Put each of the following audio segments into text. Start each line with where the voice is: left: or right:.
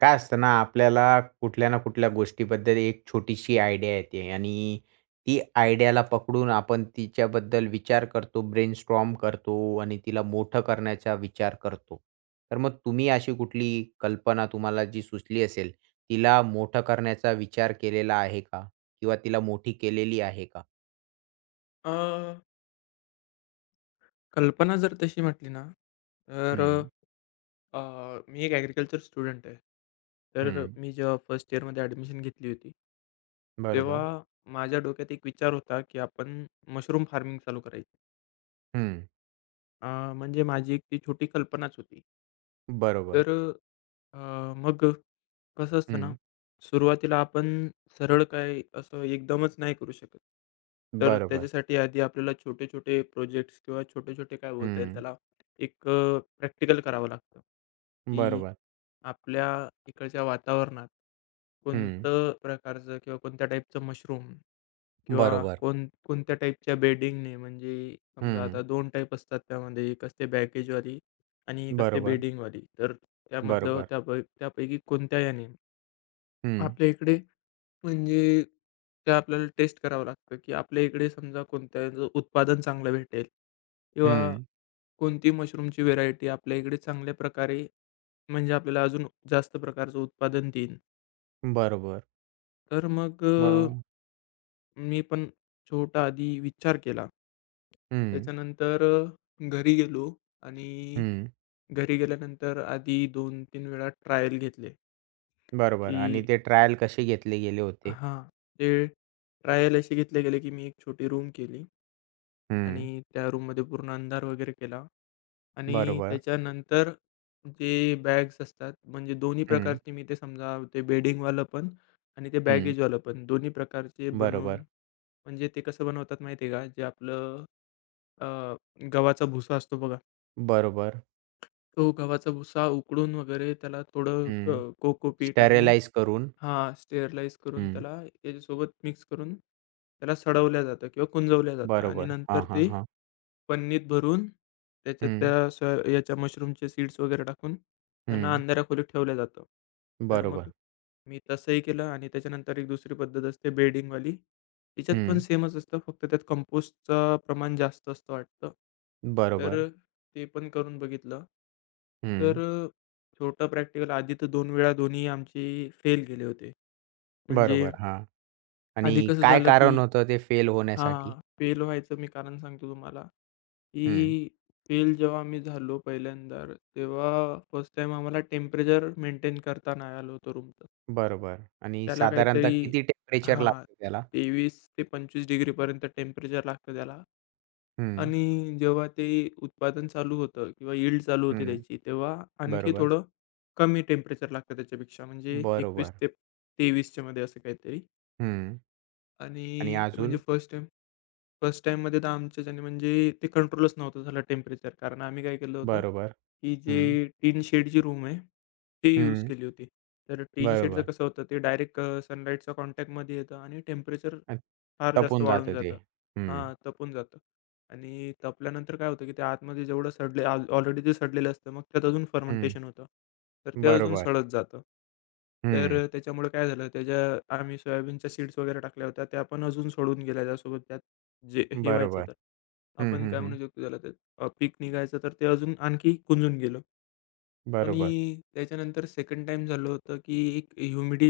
right: काय असतं ना, आपल्याला कुठल्या ना कुठल्या गोष्टीबद्दल एक छोटीशी आयडिया येते आणि ती आयडियाला पकडून आपण तिच्याबद्दल विचार करतो, ब्रेनस्टॉर्म करतो आणि तिला मोठं करण्याचा विचार करतो. तर मग तुम्ही अशी कुठली कल्पना तुम्हाला जी सुचली असेल, तिला मोठं करण्याचा विचार केलेला आहे का? किंवा तिला मोठी केलेली आहे का?
left: अ, कल्पना जर तशी म्हटली ना, तर
right: हं,
left: अ, मी एक ॲग्रीकल्चर स्टुडंट आहे. तर
right: हं.
left: मी जेव्हा फर्स्ट इयरमध्ये ॲडमिशन घेतली होती, तेव्हा
right: बरोबर.
left: माझ्या डोक्यात एक विचार होता, की आपण मशरूम फार्मिंग चालू करायची.
right: हं.
left: म्हणजे माझी एक ती छोटी कल्पनाच होती.
right: बरोबर.
left: तर अ, मग कसं असतं ना,
right: हं.
left: सुरुवातीला आपण सरळ काय असं एकदमच नाही करू शकत. तर
right: बरोबर.
left: त्याच्यासाठी आधी आपल्याला छोटे-छोटे प्रोजेक्ट्स किंवा छोटे-छोटे काय बोलता येईल
right: हं.
left: त्याला, एक प्रॅक्टिकल करावं लागतं, की
right: बरोबर.
left: आपल्या इकडच्या वातावरणात
right: हं.
left: कोणतं प्रकारचं किंवा कोणत्या टाईपचं मशरूम किंवा
right: बरोबर.
left: कोण कोणत्या टाईपच्या बेडिंगने म्हणजे समजा
right: हं.
left: आता 2 टाईप असतात त्यामध्ये. एक असते बॅगेजवाली आणि एक असते
right: बरोबर.
left: बेडिंगवाली. तर त्यामधलं
right: बरोबर.
left: त्यापैकी कोणत्या याने
right: हं,
left: आपल्या इकडे म्हणजे ते आपल्याला टेस्ट करावं लागतं, की आपल्या इकडे समजा कोणत्याचं उत्पादन चांगलं भेटेल किंवा
right: हं.
left: कोणती मशरूमची व्हेरायटी आपल्या इकडे चांगल्या प्रकारे म्हणजे आपल्याला अजून जास्त प्रकारचं उत्पादन देईन.
right: बरोबर.
left: तर मग
right: मग
left: मी पण छोटा आधी विचार केला.
right: हं,
left: त्याच्यानंतर घरी गेलो आणि
right: हं.
left: घरी गेल्यानंतर आधी दोन 3 वेळा ट्रायल घेतले,
right: बरोबर आणि
left: की
right: ते ट्रायल कसे घेतले गेले होते.
left: हां, ते ट्रायल असे घेतले गेले, की मी एक छोटी रूम केली
right: हं,
left: आणि त्या रूममध्ये पूर्ण अंधार वगैरे केला आणि
right: बरोबर.
left: त्याच्यानंतर जे बॅग्स असतात, म्हणजे दोन्ही
right: हं,
left: प्रकारचे मी ते समजा ते बेडिंगवालं पण आणि ते
right: हं.
left: बॅगेजवालं पण दोन्ही प्रकारचे बनवून
right: बरोबर,
left: म्हणजे ते कसं बनवतात माहिती आहे का? जे आपलं अ, गव्हाचा भुसा असतो बघा.
right: बरोबर.
left: तो गव्हाचा भुसा उकडून वगैरे त्याला थोडं
right: हं.
left: कोकोपीट आणि
right: स्टरलाईज करून.
left: स्टेरलाइज करून
right: हं.
left: त्याला त्याच्यासोबत मिक्स करून त्याला सडवल्या जातं किंवा कुंजवल्या जातं आणि
right: बरोबर. हां,
left: नंतर
right: हां,
left: ते
right: हां.
left: पन्नीत भरून त्याच्यात
right: हं,
left: त्या स याच्या मशरूमचे सीड्स वगैरे टाकून त्यांना
right: हं.
left: अंधाऱ्या खोलीत ठेवलं जातं. तर
right: बरोबर.
left: मग मी तसंही केलं आणि त्याच्यानंतर एक दुसरी पद्धत असते बेडिंगवाली. तिच्यात पण
right: हं.
left: सेमच असतं, फक्त त्यात कंपोस्टचं प्रमाण जास्त असतं वाटतं. तर
right: बरोबर.
left: ते पण करून बघितलं.
right: हं.
left: तर छोटा प्रॅक्टिकल आधी तर 2 वेळा दोन्ही आमचे फेल गेले होते. म्हणजे
right: बरोबर. हां. आणि
left: आधी कसं
right: काय
left: झालं, की
right: कारण होतं ते फेल होण्यासाठी?
left: फेल व्हायचं मी कारण सांगतो तुम्हाला,
right: हं.
left: की फेल जेव्हा आम्ही झालो पहिल्यांदा, तेव्हा फर्स्ट टाईम आम्हाला टेम्परेचर मेंटेन करता नाही आलं होतं रूमचं.
right: बरोबर आणि
left: त्याला
right: साधारणतः
left: काहीतरी
right: किती टेम्परेचर
left: हां,
right: लागतं त्याला?
left: 23 ते 25 डिग्रीपर्यंत टेम्परेचर लागतं त्याला.
right: हं,
left: आणि जेव्हा ते उत्पादन चालू होतं किंवा यील्ड चालू होते
right: हं.
left: त्याची, तेव्हा आणखी
right: बरोबर.
left: थोडं कमी टेम्परेचर लागतं त्याच्यापेक्षा म्हणजे 21
right: बरोबर.
left: ते 23 च्या मध्ये असं काहीतरी.
right: हं. आणि
left: आणि ते म्हणजे
right: अजून?
left: फर्स्ट टाईममध्ये तर आमच्याच्याने म्हणजे ते कंट्रोलच नव्हतं झालं टेम्परेचर. कारण आम्ही काय केलं होतं,
right: बरोबर.
left: की
right: हं.
left: जे टिन शेडची रूम आहे, ती यूज
right: हं.
left: केली होती. तर टिन शेडचं
right: बरोबर.
left: कसं होतं ते डायरेक्ट सनलाईटच्या कॉन्टॅक्टमध्ये येतं आणि टेम्परेचर
right: अ,
left: फार जास्त
right: तपून
left: वाढून
right: जातं ते.
left: जातं.
right: हं.
left: तपून जातं. आणि तापल्यानंतर काय होतं, की ते आतमध्ये जेवढं सडले ऑलरेडी ते सडलेलं असतं. मग त्यात अजून
right: हं.
left: फर्मेंटेशन होतं. तर ते अजून
right: बरोबर.
left: सडत जातं. तर
right: हं.
left: त्याच्यामुळे काय झालं, त्याच्या आम्ही सोयाबीनच्या सीड्स वगैरे टाकल्या होत्या. त्या पण अजून सडून गेल्या. त्यासोबत त्यात जे हे व्हायचं
right: बरोबर.
left: तर
right: हं,
left: आपण
right: हं,
left: काय
right: हं.
left: म्हणू शकतो त्याला, ते पीक निघायचं तर ते अजून आणखी कुंजून गेलं. आणि
right: बरोबर.
left: त्याच्यानंतर सेकंड टाईम झालं होतं, की एक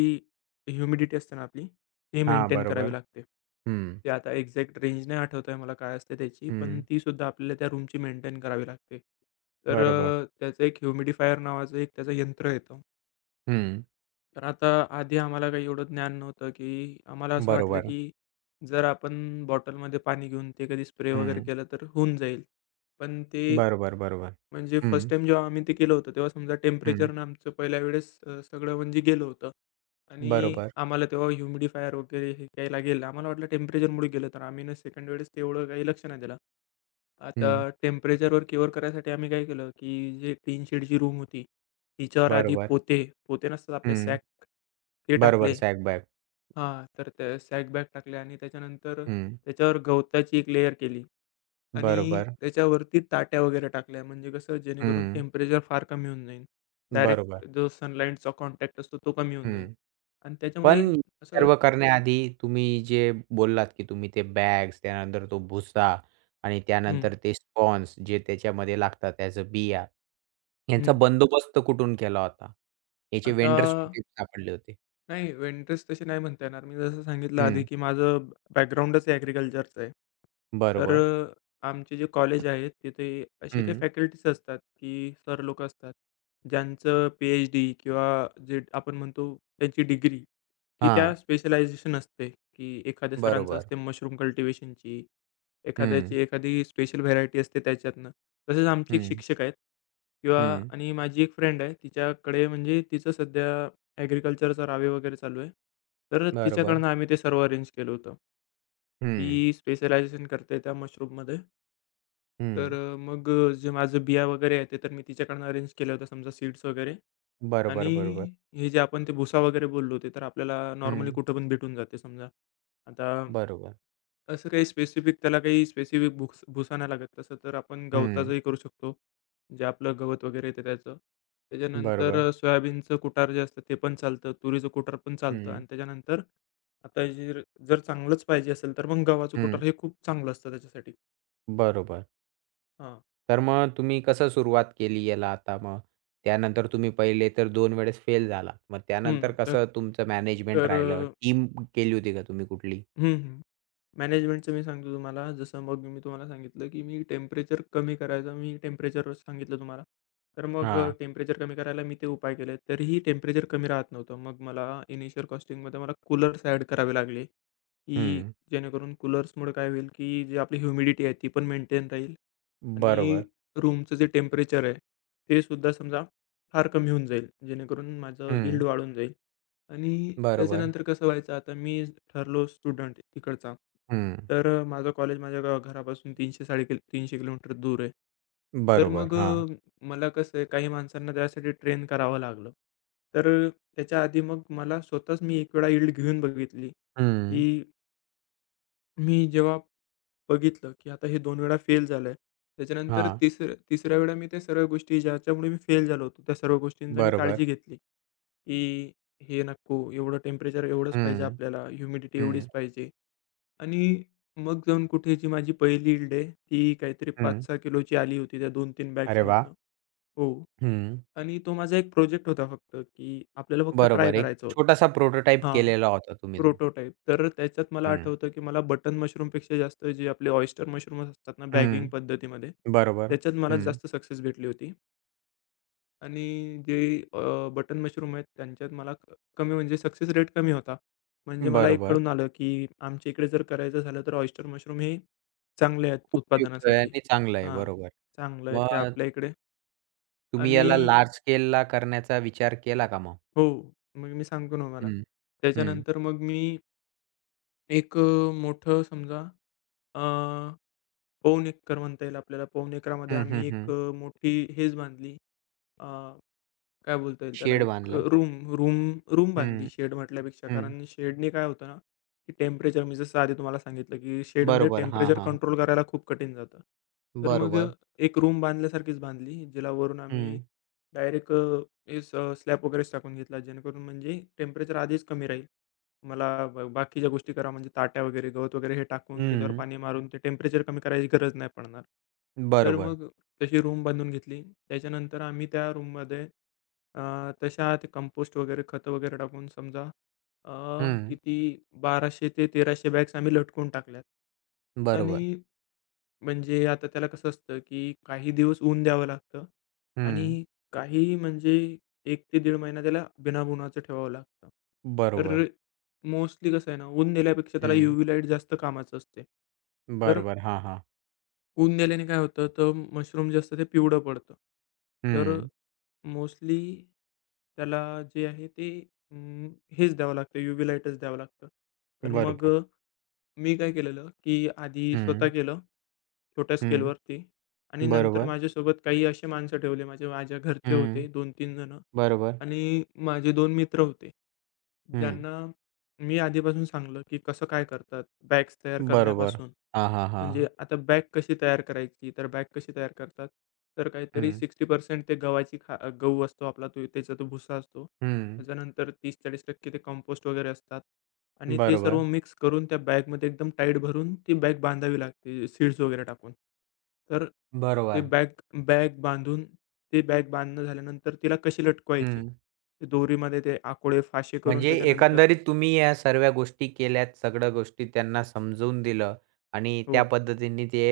left: ह्युमिडिटी असते ना आपली, ती
right: हां,
left: मेंटेन
right: बरोबर.
left: करावी लागते.
right: हं.
left: ते आता एक्झॅक्ट रेंज नाही आठवत आहे मला काय असते त्याची, पण
right: हं.
left: तीसुद्धा आपल्याला त्या रूमची मेंटेन करावी लागते. तर
right: बरोबर.
left: त्याचं एक ह्युमिडिफायर नावाचं एक त्याचं यंत्र येतं.
right: हं.
left: तर आता आधी आम्हाला काही एवढं ज्ञान नव्हतं, की आम्हाला असं वाटलं,
right: बरोबर.
left: की जर आपण बॉटलमध्ये पाणी घेऊन ते कधी स्प्रे वगैरे
right: हं.
left: केलं तर होऊन जाईल. पण ते
right: बरोबर, बरोबर.
left: म्हणजे
right: हं.
left: फर्स्ट टाईम जेव्हा आम्ही ते केलं होतं, तेव्हा समजा
right: हं.
left: टेम्परेचरनं आमचं पहिल्या वेळेस सगळं म्हणजे गेलं होतं आणि
right: बरोबर.
left: आम्हाला तेव्हा ह्युमिडिफायर वगैरे हे घ्यायला गेलं. आम्हाला वाटलं टेम्परेचरमुळे गेलं, तर आम्ही ना सेकंड वेळेस तेवढं काही लक्ष नाही दिलं. आता
right: हं.
left: टेम्परेचरवर क्युअर करायसाठी आम्ही काय केलं, की जे टीन शेडची रूम होती, तिच्यावर आधी
right: बरोबर.
left: पोते, पोते नसतात आपले
right: हं.
left: सॅक, ते
right: बरोबर
left: टाकले.
right: Sack bag.
left: तर त्या सॅक बॅग टाकल्या आणि त्याच्यानंतर
right: हं.
left: त्याच्यावर गवताची एक लेयर केली. आणि
right: बरोबर.
left: त्याच्यावरती ताट्या वगैरे टाकल्या म्हणजे कसं जेणेकरून
right: हं.
left: टेम्परेचर फार कमी होऊन जाईल.
right: बरोबर.
left: डायरेक्ट जो सनलाईटचा कॉन्टॅक्ट असतो तो कमी होऊन जाईल
right: हं.
left: आणि त्याच्यामुळे
right: पण
left: असं.
right: सर्व करण्याआधी तुम्ही जे बोललात, की तुम्ही ते बॅग्स, त्यानंतर तो भुसा आणि
left: हं,
right: त्यानंतर ते स्पॉन्स जे त्याच्यामध्ये लागतात, त्याचं बिया, यांचा
left: हं.
right: बंदोबस्त कुठून केला होता? याचे
left: आता
right: वेंडर्स कुठे सापडले होते?
left: नाही, इंटरेस्ट तसे नाही म्हणता येणार. मी जसं सांगितलं आधी,
right: हं.
left: की माझं बॅकग्राऊंडच ॲग्रीकल्चरचं आहे. तर
right: बरोबर.
left: आमचे जे कॉलेज आहेत, तिथे असे काही
right: हं.
left: फॅकल्टीज असतात, की सर लोकं असतात, ज्यांचं PhD किंवा जे आपण म्हणतो त्यांची डिग्री, ती
right: हां.
left: त्या स्पेशलायझेशन असते, की एखाद्या सरांचं
right: बरोबर.
left: असते मशरूम कल्टिव्हेशनची,
right: हं.
left: एखाद्याची एखादी स्पेशल व्हेरायटी असते त्याच्यातनं. तसेच आमचे एक
right: हं.
left: शिक्षक आहेत किंवा.
right: हं.
left: आणि माझी एक फ्रेंड आहे, तिच्याकडे म्हणजे तिचं सध्या ॲग्रीकल्चरचा रावे वगैरे चालू आहे. तर
right: बरोबर.
left: तिच्याकडनं आम्ही ते सर्व अरेंज केलं होतं.
right: हं.
left: ती स्पेशलायझेशन करते त्या मशरूममध्ये. तर
right: हं.
left: मग जे माझं बिया वगैरे आहे ते तर मी तिच्याकडनं अरेंज केलं होतं समजा सीड्स वगैरे.
right: बरोबर,
left: आणि
right: बरोबर.
left: हे जे आपण ते भुसा वगैरे बोललो होते, तर आपल्याला नॉर्मली
right: हं.
left: कुठे पण भेटून जाते समजा. आता
right: बरोबर.
left: असं काही स्पेसिफिक त्याला काही स्पेसिफिक भुसा नाही लागत. तसं तर आपण
right: हं.
left: गवताचंही करू शकतो. जे आपलं गवत वगैरे येतं त्याचं. त्याच्यानंतर
right: बरोबर.
left: सोयाबीनचं कुटार जे असतं ते पण चालतं. तुरीचं कुटार पण चालतं
right: हं.
left: आणि त्याच्यानंतर आता जर जर चांगलंच पाहिजे असेल तर मग गव्हाचं
right: हं.
left: कुटार हे खूप चांगलं असतं त्याच्यासाठी.
right: बरोबर.
left: हां.
right: तर मग तुम्ही कसं सुरुवात केली याला आता मग? त्यानंतर तुम्ही पहिले तर 2 वेळेस फेल झालात. मग
left: हं.
right: त्यानंतर
left: तर
right: कसं तुमचं मॅनेजमेंट
left: तर
right: राहिलं?
left: अ,
right: टीम केली होती का तुम्ही कुठली?
left: हं, हं. मॅनेजमेंटचं मी सांगतो तुम्हाला, जसं मग मी तुम्हाला सांगितलं, की मी टेम्परेचर कमी करायचं, मी टेम्परेचर सांगितलं तुम्हाला. तर मग
right: हां.
left: टेम्परेचर कमी करायला मी ते उपाय केले. तरीही टेम्परेचर कमी राहत नव्हतं. मग मला इनिशियल कॉस्टिंगमध्ये मला कूलर्स ॲड करावे लागले, की
right: हं.
left: जेणेकरून कूलर्समुळे काय होईल, की जी आपली ह्युमिडिटी आहे ती पण मेंटेन राहील. आणि
right: बरोबर.
left: रूमचं जे टेम्परेचर आहे, ते सुद्धा समजा फार कमी होऊन जाईल, जेणेकरून माझं
right: हं.
left: इल्ड वाढून जाईल. आणि
right: बरोबर.
left: त्याच्यानंतर कसं व्हायचं, आता मी ठरलो स्टुडंट तिकडचा,
right: हं.
left: तर माझं कॉलेज माझ्या घरापासून 300 किलोमीटर दूर आहे. तर
right: बरोबर.
left: मग
right: हां.
left: मला कसं आहे, काही माणसांना त्यासाठी ट्रेन करावं लागलं. तर त्याच्या आधी मग मला स्वतःच मी एक वेळा यील्ड घेऊन बघितली,
right: हं.
left: की मी जेव्हा बघितलं, की आता हे दोन वेळा फेल झालंय. त्याच्यानंतर
right: हां.
left: तिसऱ्या वेळा मी त्या सर्व गोष्टी ज्याच्यामुळे मी फेल झालो होतो, त्या सर्व गोष्टींचा मी
right: बरोबर.
left: काळजी घेतली, की हे नको, एवढं टेम्परेचर एवढंच पाहिजे
right: हं.
left: आपल्याला, ह्युमिडिटी एवढीच
right: हं.
left: पाहिजे. आणि मग जाऊन कुठे जी माझी पहिली यील्ड आहे, ती काहीतरी
right: हं.
left: 5-6 किलोची आली होती त्या 2-3
right: अरे वाह!
left: बॅग्समधनं. हो.
right: हं.
left: आणि तो माझा एक प्रोजेक्ट होता फक्त, की आपल्याला फक्त ट्राय
right: बरोबर. एक
left: करायचा होता.
right: छोटासा प्रोटोटाइप
left: हां.
right: केलेला होता तुम्ही तो.
left: प्रोटोटाइप. तर त्याच्यात मला
right: हं.
left: आठवतं, की मला बटन मशरूमपेक्षा जास्त जे आपले ऑयस्टर मशरूम्स असतात ना बॅगिंग
right: हं.
left: पद्धतीमध्ये,
right: बरोबर.
left: त्याच्यात मला
right: हं.
left: जास्त सक्सेस भेटली होती. आणि जे बटन मशरूम आहेत त्यांच्यात मला कमी म्हणजे सक्सेस रेट कमी होता. म्हणजे मला एक
right: बरोबर.
left: कळून आलं, की आमच्या इकडे जर करायचं झालं तर ऑयस्टर मशरूम हे चांगले आहेत
right: उपयुक्त आहे
left: उत्पादनासाठी.
right: आणि चांगलं आहे.
left: हां,
right: बरोबर.
left: चांगलं आहे, की
right: मग
left: आपल्या इकडे.
right: तुम्ही
left: आणि
right: याला लार्ज स्केलला करण्याचा विचार केला का मग?
left: हो, मग मी सांगतो ना मला.
right: हं, हं.
left: त्याच्यानंतर मग मी एक मोठं समजा पवनी एकर म्हणता येईल आपल्याला. पवनी एकरामध्ये
right: हं, हं,
left: आम्ही एक
right: हं.
left: मोठी हेज बांधली. काय बोलता येईल त्याला
right: शेड
left: एक
right: बांधलं.
left: रूम रूम रूम बांधली
right: हं,
left: शेड म्हटल्यापेक्षा.
right: हं.
left: कारण शेडने काय होतं ना, की टेम्परेचर मी जसं आधी तुम्हाला सांगितलं, की शेडमध्ये
right: बरोबर. हां,
left: टेम्परेचर
right: हां.
left: कंट्रोल करायला खूप कठीण जातं. तर मग
right: बरोबर.
left: एक रूम बांधल्यासारखीच बांधली, जिला वरून आम्ही
right: हं,
left: डायरेक्ट स्लॅब वगैरेच टाकून घेतला, जेणेकरून म्हणजे टेम्परेचर आधीच कमी राहील. मला बाकीच्या गोष्टी करा म्हणजे ताट्या वगैरे, गवत वगैरे हे टाकून त्याच्यावर
right: हं.
left: पाणी मारून ते टेम्परेचर कमी करायची गरज नाही पडणार. तर
right: बरोबर.
left: मग तशी रूम बांधून घेतली. त्याच्यानंतर आम्ही त्या रूममध्ये अ, तशा ते कंपोस्ट वगैरे, खतं वगैरे टाकून समजा अ,
right: हं.
left: किती 1200 ते 1300 बॅग्स आम्ही लटकून टाकल्यात.
right: बरोबर.
left: आणि म्हणजे आता त्याला कसं असतं, की काही दिवस ऊन द्यावं लागतं
right: हं.
left: आणि काही म्हणजे 1 ते 1.5 महिना त्याला बिना उन्हाचं ठेवावं लागतं.
right: बरोबर.
left: तर मोस्टली कसं आहे ना, ऊन दिल्यापेक्षा त्याला
right: हं.
left: यूव्ही लाईट जास्त कामाचं असते. तर
right: बरोबर. हां, हां.
left: ऊन दिल्याने काय होतं, तर मशरूम जे असतं ते पिवळं पडतं. तर
right: हं.
left: मोस्टली त्याला जे आहे ते अं, हेच द्यावं लागतं, यूव्ही लाईटच द्यावं लागतं. तर मग
right: बरोबर.
left: मी काय केलेलं, की आधी
right: हं,
left: स्वतः केलं, छोट्या
right: हं.
left: स्केलवरती आणि नंतर
right: बरोबर.
left: माझ्यासोबत काही असे माणसं ठेवले, माझे माझ्या घरचे
right: हं.
left: होते 2-3 जणं
right: बरोबर.
left: आणि माझे 2 मित्र होते.
right: हं.
left: ज्यांना मी आधीपासून सांगलं, की कसं काय करतात बॅग्स तयार
right: बरोबर.
left: करण्यापासून.
right: हां, हां, हां.
left: म्हणजे आता बॅग कशी तयार करायची, तर बॅग कशी तयार करतात? तर काहीतरी
right: हं,
left: 60% ते गव्हाची खा गहू असतो आपला तो त्याचा तो भुसा असतो.
right: हं.
left: त्याच्यानंतर 30-40% ते कंपोस्ट वगैरे असतात आणि ते
right: बरोबर.
left: सर्व मिक्स करून त्या बॅगमध्ये एकदम टाईट भरून ती बॅग बांधावी लागते सीड्स वगैरे टाकून. तर ते
right: बरोबर.
left: बॅग बॅग बांधून ते बॅग बांधणं झाल्यानंतर तिला कशी लटकवायची?
right: हं.
left: ते दोरीमध्ये ते आकोळे, फाशे करून
right: म्हणजे
left: त्याच्यानंतर
right: एकंदरीत तुम्ही या सर्व्या गोष्टी केल्यात, सगळ्या गोष्टी त्यांना समजवून दिलं आणि त्या
left: हो,
right: पद्धतीने ते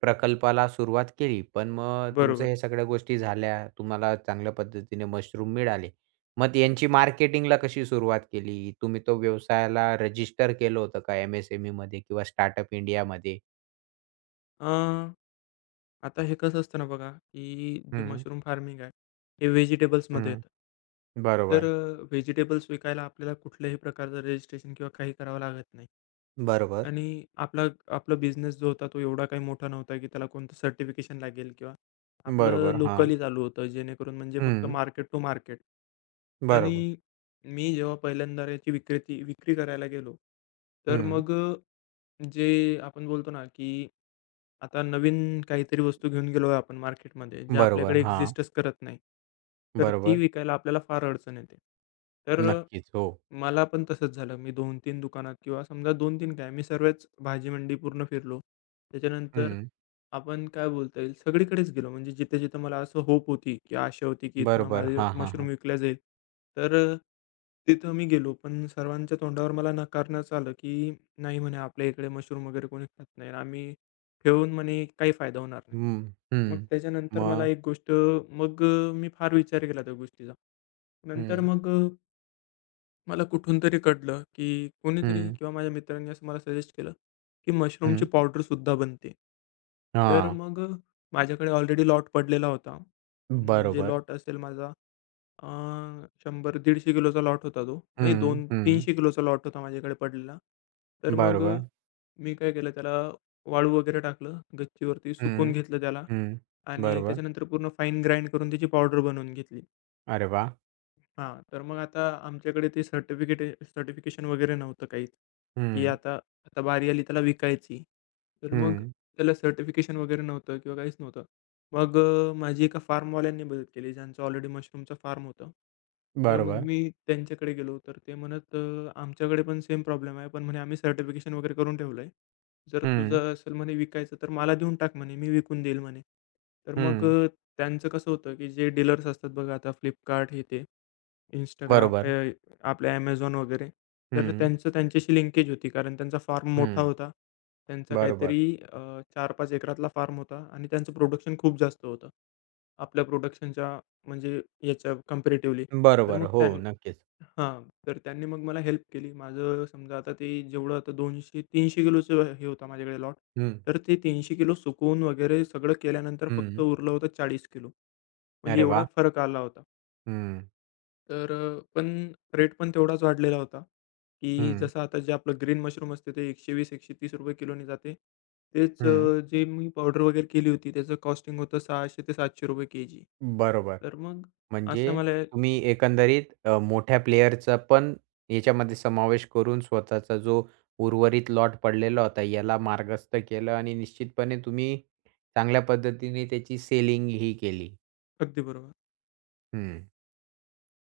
right: प्रकल्पाला सुरुवात केली. पण मग तुमचं
left: बरोबर.
right: हे सगळ्या गोष्टी झाल्या, तुम्हाला चांगल्या पद्धतीने मशरूम मिळाले. मग यांची मार्केटिंगला कशी सुरुवात केली? तुम्ही तो व्यवसायाला रजिस्टर केलं होतं का एम-एस-एम-ईमध्ये किंवा स्टार्टअप इंडियामध्ये?
left: अ, आता हे कसं असतं ना बघा, की जे
right: हं,
left: मशरूम फार्मिंग आहे, हे व्हेजिटेबल्समध्ये
right: हं.
left: येतं. तर
right: बरोबर.
left: व्हेजिटेबल्स विकायला आपल्याला कुठल्याही प्रकारचं रजिस्ट्रेशन किंवा काही करावं लागत नाही.
right: बरोबर.
left: आणि आपला आपला बिझनेस जो होता तो एवढा काही मोठा नव्हता, की त्याला कोणतं सर्टिफिकेशन लागेल किंवा आपलं
right: बरोबर. हां.
left: लोकली चालू होतं जेणेकरून म्हणजे फक्त
right: हं.
left: Market to market.
right: बरोबर.
left: आणि मी जेव्हा पहिल्यांदा याची विक्री करायला गेलो, तर
right: हं.
left: मग जे आपण बोलतो ना, की आता नवीन काहीतरी वस्तू घेऊन गेलो आहे आपण मार्केटमध्ये, जे
right: बरोबर.
left: आपल्याकडे
right: हां.
left: एक्झिस्टच करत नाही. तर ती
right: बरोबर.
left: विकायला आपल्याला फार अडचण येते. तर
right: नक्कीच. हो.
left: मला पण तसंच झालं. मी 2-3 दुकानात किंवा समजा 2-3 काय मी सर्वच भाजी मंडी पूर्ण फिरलो. त्याच्यानंतर
right: हं.
left: आपण काय बोलता येईल सगळीकडेच गेलो. म्हणजे जिथे-जिथे मला असं होप होती, की आशा होती, की इथनं
right: बरोबर.
left: माझे
right: हां, हां,
left: मशरूम
right: हां.
left: विकल्या जाईल. तर तिथं मी गेलो. पण सर्वांच्या तोंडावर मला नाकारण्यात आलं, की "नाही," म्हणे, "आपल्या इकडे मशरूम वगैरे कोणी खात नाही. आणि आम्ही ठेवून म्हणे काही फायदा होणार नाही."
right: हं, हं.
left: मग त्याच्यानंतर
right: मग
left: मला एक गोष्ट. मग मी फार विचार केला त्या गोष्टीचा. नंतर
right: हं,
left: मग मला कुठून तरी कळलं, की कोणीतरी
right: हं,
left: किंवा माझ्या मित्रांनी असं मला सजेस्ट केलं, की मशरूमची
right: हं.
left: पावडरसुद्धा बनते. तर
right: हां.
left: मग माझ्याकडे ऑलरेडी लॉट पडलेला होता. म्हणजे
right: बरोबर.
left: लॉट असेल माझा अ, 100-150 किलोचा लॉट होता तो. नाही
right: हं,
left: दोन
right: हं.
left: 300 किलोचा लॉट होता माझ्याकडे पडलेला. तर मग
right: बरोबर.
left: मी काय केलं त्याला वाळू वगैरे टाकलं, गच्चीवरती सुकवून
right: हं,
left: घेतलं त्याला
right: हं.
left: आणि
right: बरोबर.
left: त्याच्यानंतर पूर्ण फाईन ग्राइंड करून त्याची पावडर बनवून घेतली.
right: अरे वाह!
left: तर मग आता आमच्याकडे ते सर्टिफिकेशन वगैरे नव्हतं काहीच, की
right: हं,
left: आता आता बारी आली त्याला विकायची. तर मग
right: हं.
left: त्याला सर्टिफिकेशन वगैरे नव्हतं किंवा काहीच नव्हतं. मग माझी एका फार्मवाल्यांनी मदत केली, ज्यांचं ऑलरेडी मशरूमचं फार्म होतं. तर मग
right: बरोबर.
left: मी त्यांच्याकडे गेलो, तर ते म्हणत "आमच्याकडे पण सेम प्रॉब्लेम आहे, पण म्हणे आम्ही सर्टिफिकेशन वगैरे करून ठेवलं आहे. जर
right: हं,
left: तुझं असेल म्हणे विकायचं, तर मला देऊन टाक म्हणे, मी विकून देईल म्हणे." तर मग
right: हं.
left: त्यांचं कसं होतं, की जे डीलर्स असतात बघा आता Flipkart हे ते. Instagram
right: बरोबर.
left: आपल्या Amazon वगैरे. तर
right: हं,
left: त्यांच्याशी लिंकेज होती कारण त्यांचा फार्म मोठा
right: हं.
left: होता. त्यांचा
right: बरोबर.
left: काहीतरी अ, 4-5 एकरातला फार्म होता आणि त्यांचं प्रोडक्शन खूप जास्त होतं. आपल्या प्रोडक्शनच्या म्हणजे याच्या कंपॅरेटिव्हली. तर
right: बरोबर.
left: मग
right: हो,
left: त्यां
right: नक्कीच.
left: हां. तर त्यांनी मग मला हेल्प केली. माझं समजा ते जेवढं आता 200-300 किलोचं हे होता माझ्याकडे लॉट.
right: हं,
left: तर ते 300 किलो सुकवून वगैरे सगळं केल्यानंतर फक्त
right: हं.
left: उरलं होतं 40 किलो. म्हणजे
right: अरे
left: एवढा
right: वाह!
left: फरक आला होता.
right: हं,
left: तर पण रेट पण तेवढाच वाढलेला होता, की
right: हं,
left: जसं आता जे आपलं ग्रीन मशरूम असते ते ₹120-130 किलोने जाते. तेच
right: हं.
left: जे मी पावडर वगैरे केली होती त्याचं कॉस्टिंग होतं ₹600-700 केजी.
right: बरोबर.
left: तर मग
right: म्हणजे
left: असं मला
right: तुम्ही एकंदरीत मोठ्या प्लेयरचा पण याच्यामध्ये समावेश करून स्वतःचा जो उर्वरित लॉट पडलेला होता याला मार्गस्थ केलं आणि निश्चितपणे तुम्ही चांगल्या पद्धतीने त्याची सेलिंग ही केली.
left: अगदी बरोबर.
right: हं.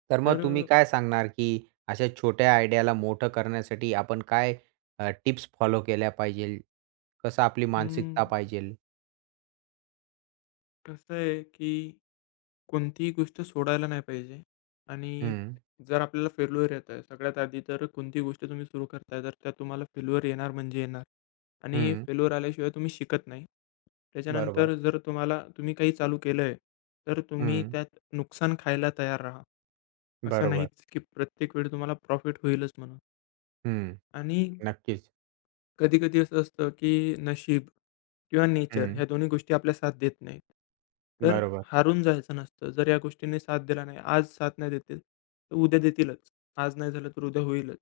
right: तर मग
left: तर
right: तुम्ही काय सांगणार, की अशा छोट्या आयडियाला मोठं करण्यासाठी आपण काय टिप्स फॉलो केल्या पाहिजेल? कसं आपली
left: अं,
right: मानसिकता पाहिजेल?
left: कसं आहे, की कोणतीही गोष्ट सोडायला नाही पाहिजे. आणि
right: हं,
left: जर आपल्याला फेल्युअर येत आहे, सगळ्यात आधी तर कोणतीही गोष्ट तुम्ही सुरू करताय, तर त्यात तुम्हाला फेल्युअर येणार म्हणजे येणार. आणि
right: हं.
left: फेल्युअर आल्याशिवाय तुम्ही शिकत नाही.
right: बरोबर.
left: त्याच्यानंतर जर तुम्हाला तुम्ही काही चालू केलं आहे, तर तुम्ही
right: हं.
left: त्यात नुकसान खायला तयार राहा. असं
right: बरोबर.
left: नाहीच की प्रत्येक वेळी तुम्हाला प्रॉफिट होईलच म्हणून.
right: हं.
left: आणि
right: नक्कीच.
left: कधी-कधी असं असतं, की नशीब किंवा नेचर
right: हं.
left: ह्या दोन्ही गोष्टी आपल्या साथ देत नाहीत. तर
right: बरोबर.
left: हारून जायचं नसतं. जर या गोष्टींनी साथ दिला नाही, आज साथ नाही देतील, तर उद्या देतीलच. आज नाही झालं तर उद्या होईलच.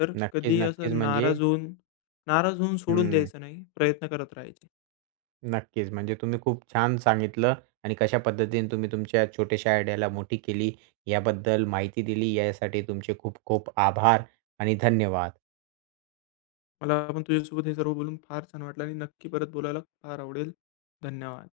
left: तर
right: नक्कीच,
left: कधी
right: नक्कीच.
left: असं
right: म्हणजे
left: नाराज होऊन सोडून
right: हं,
left: द्यायचं नाही, प्रयत्न करत राहायचे.
right: नक्कीच. म्हणजे तुम्ही खूप छान सांगितलं आणि कशा पद्धतीने तुम्ही तुमच्या छोट्याशा आयडियाला मोठी केली, याबद्दल माहिती दिली. यासाठी तुमचे खूप खूप आभार आणि धन्यवाद.
left: मला पण तुझ्यासोबत हे सर्व बोलून फार छान वाटलं आणि नक्की परत बोलायला फार आवडेल. धन्यवाद.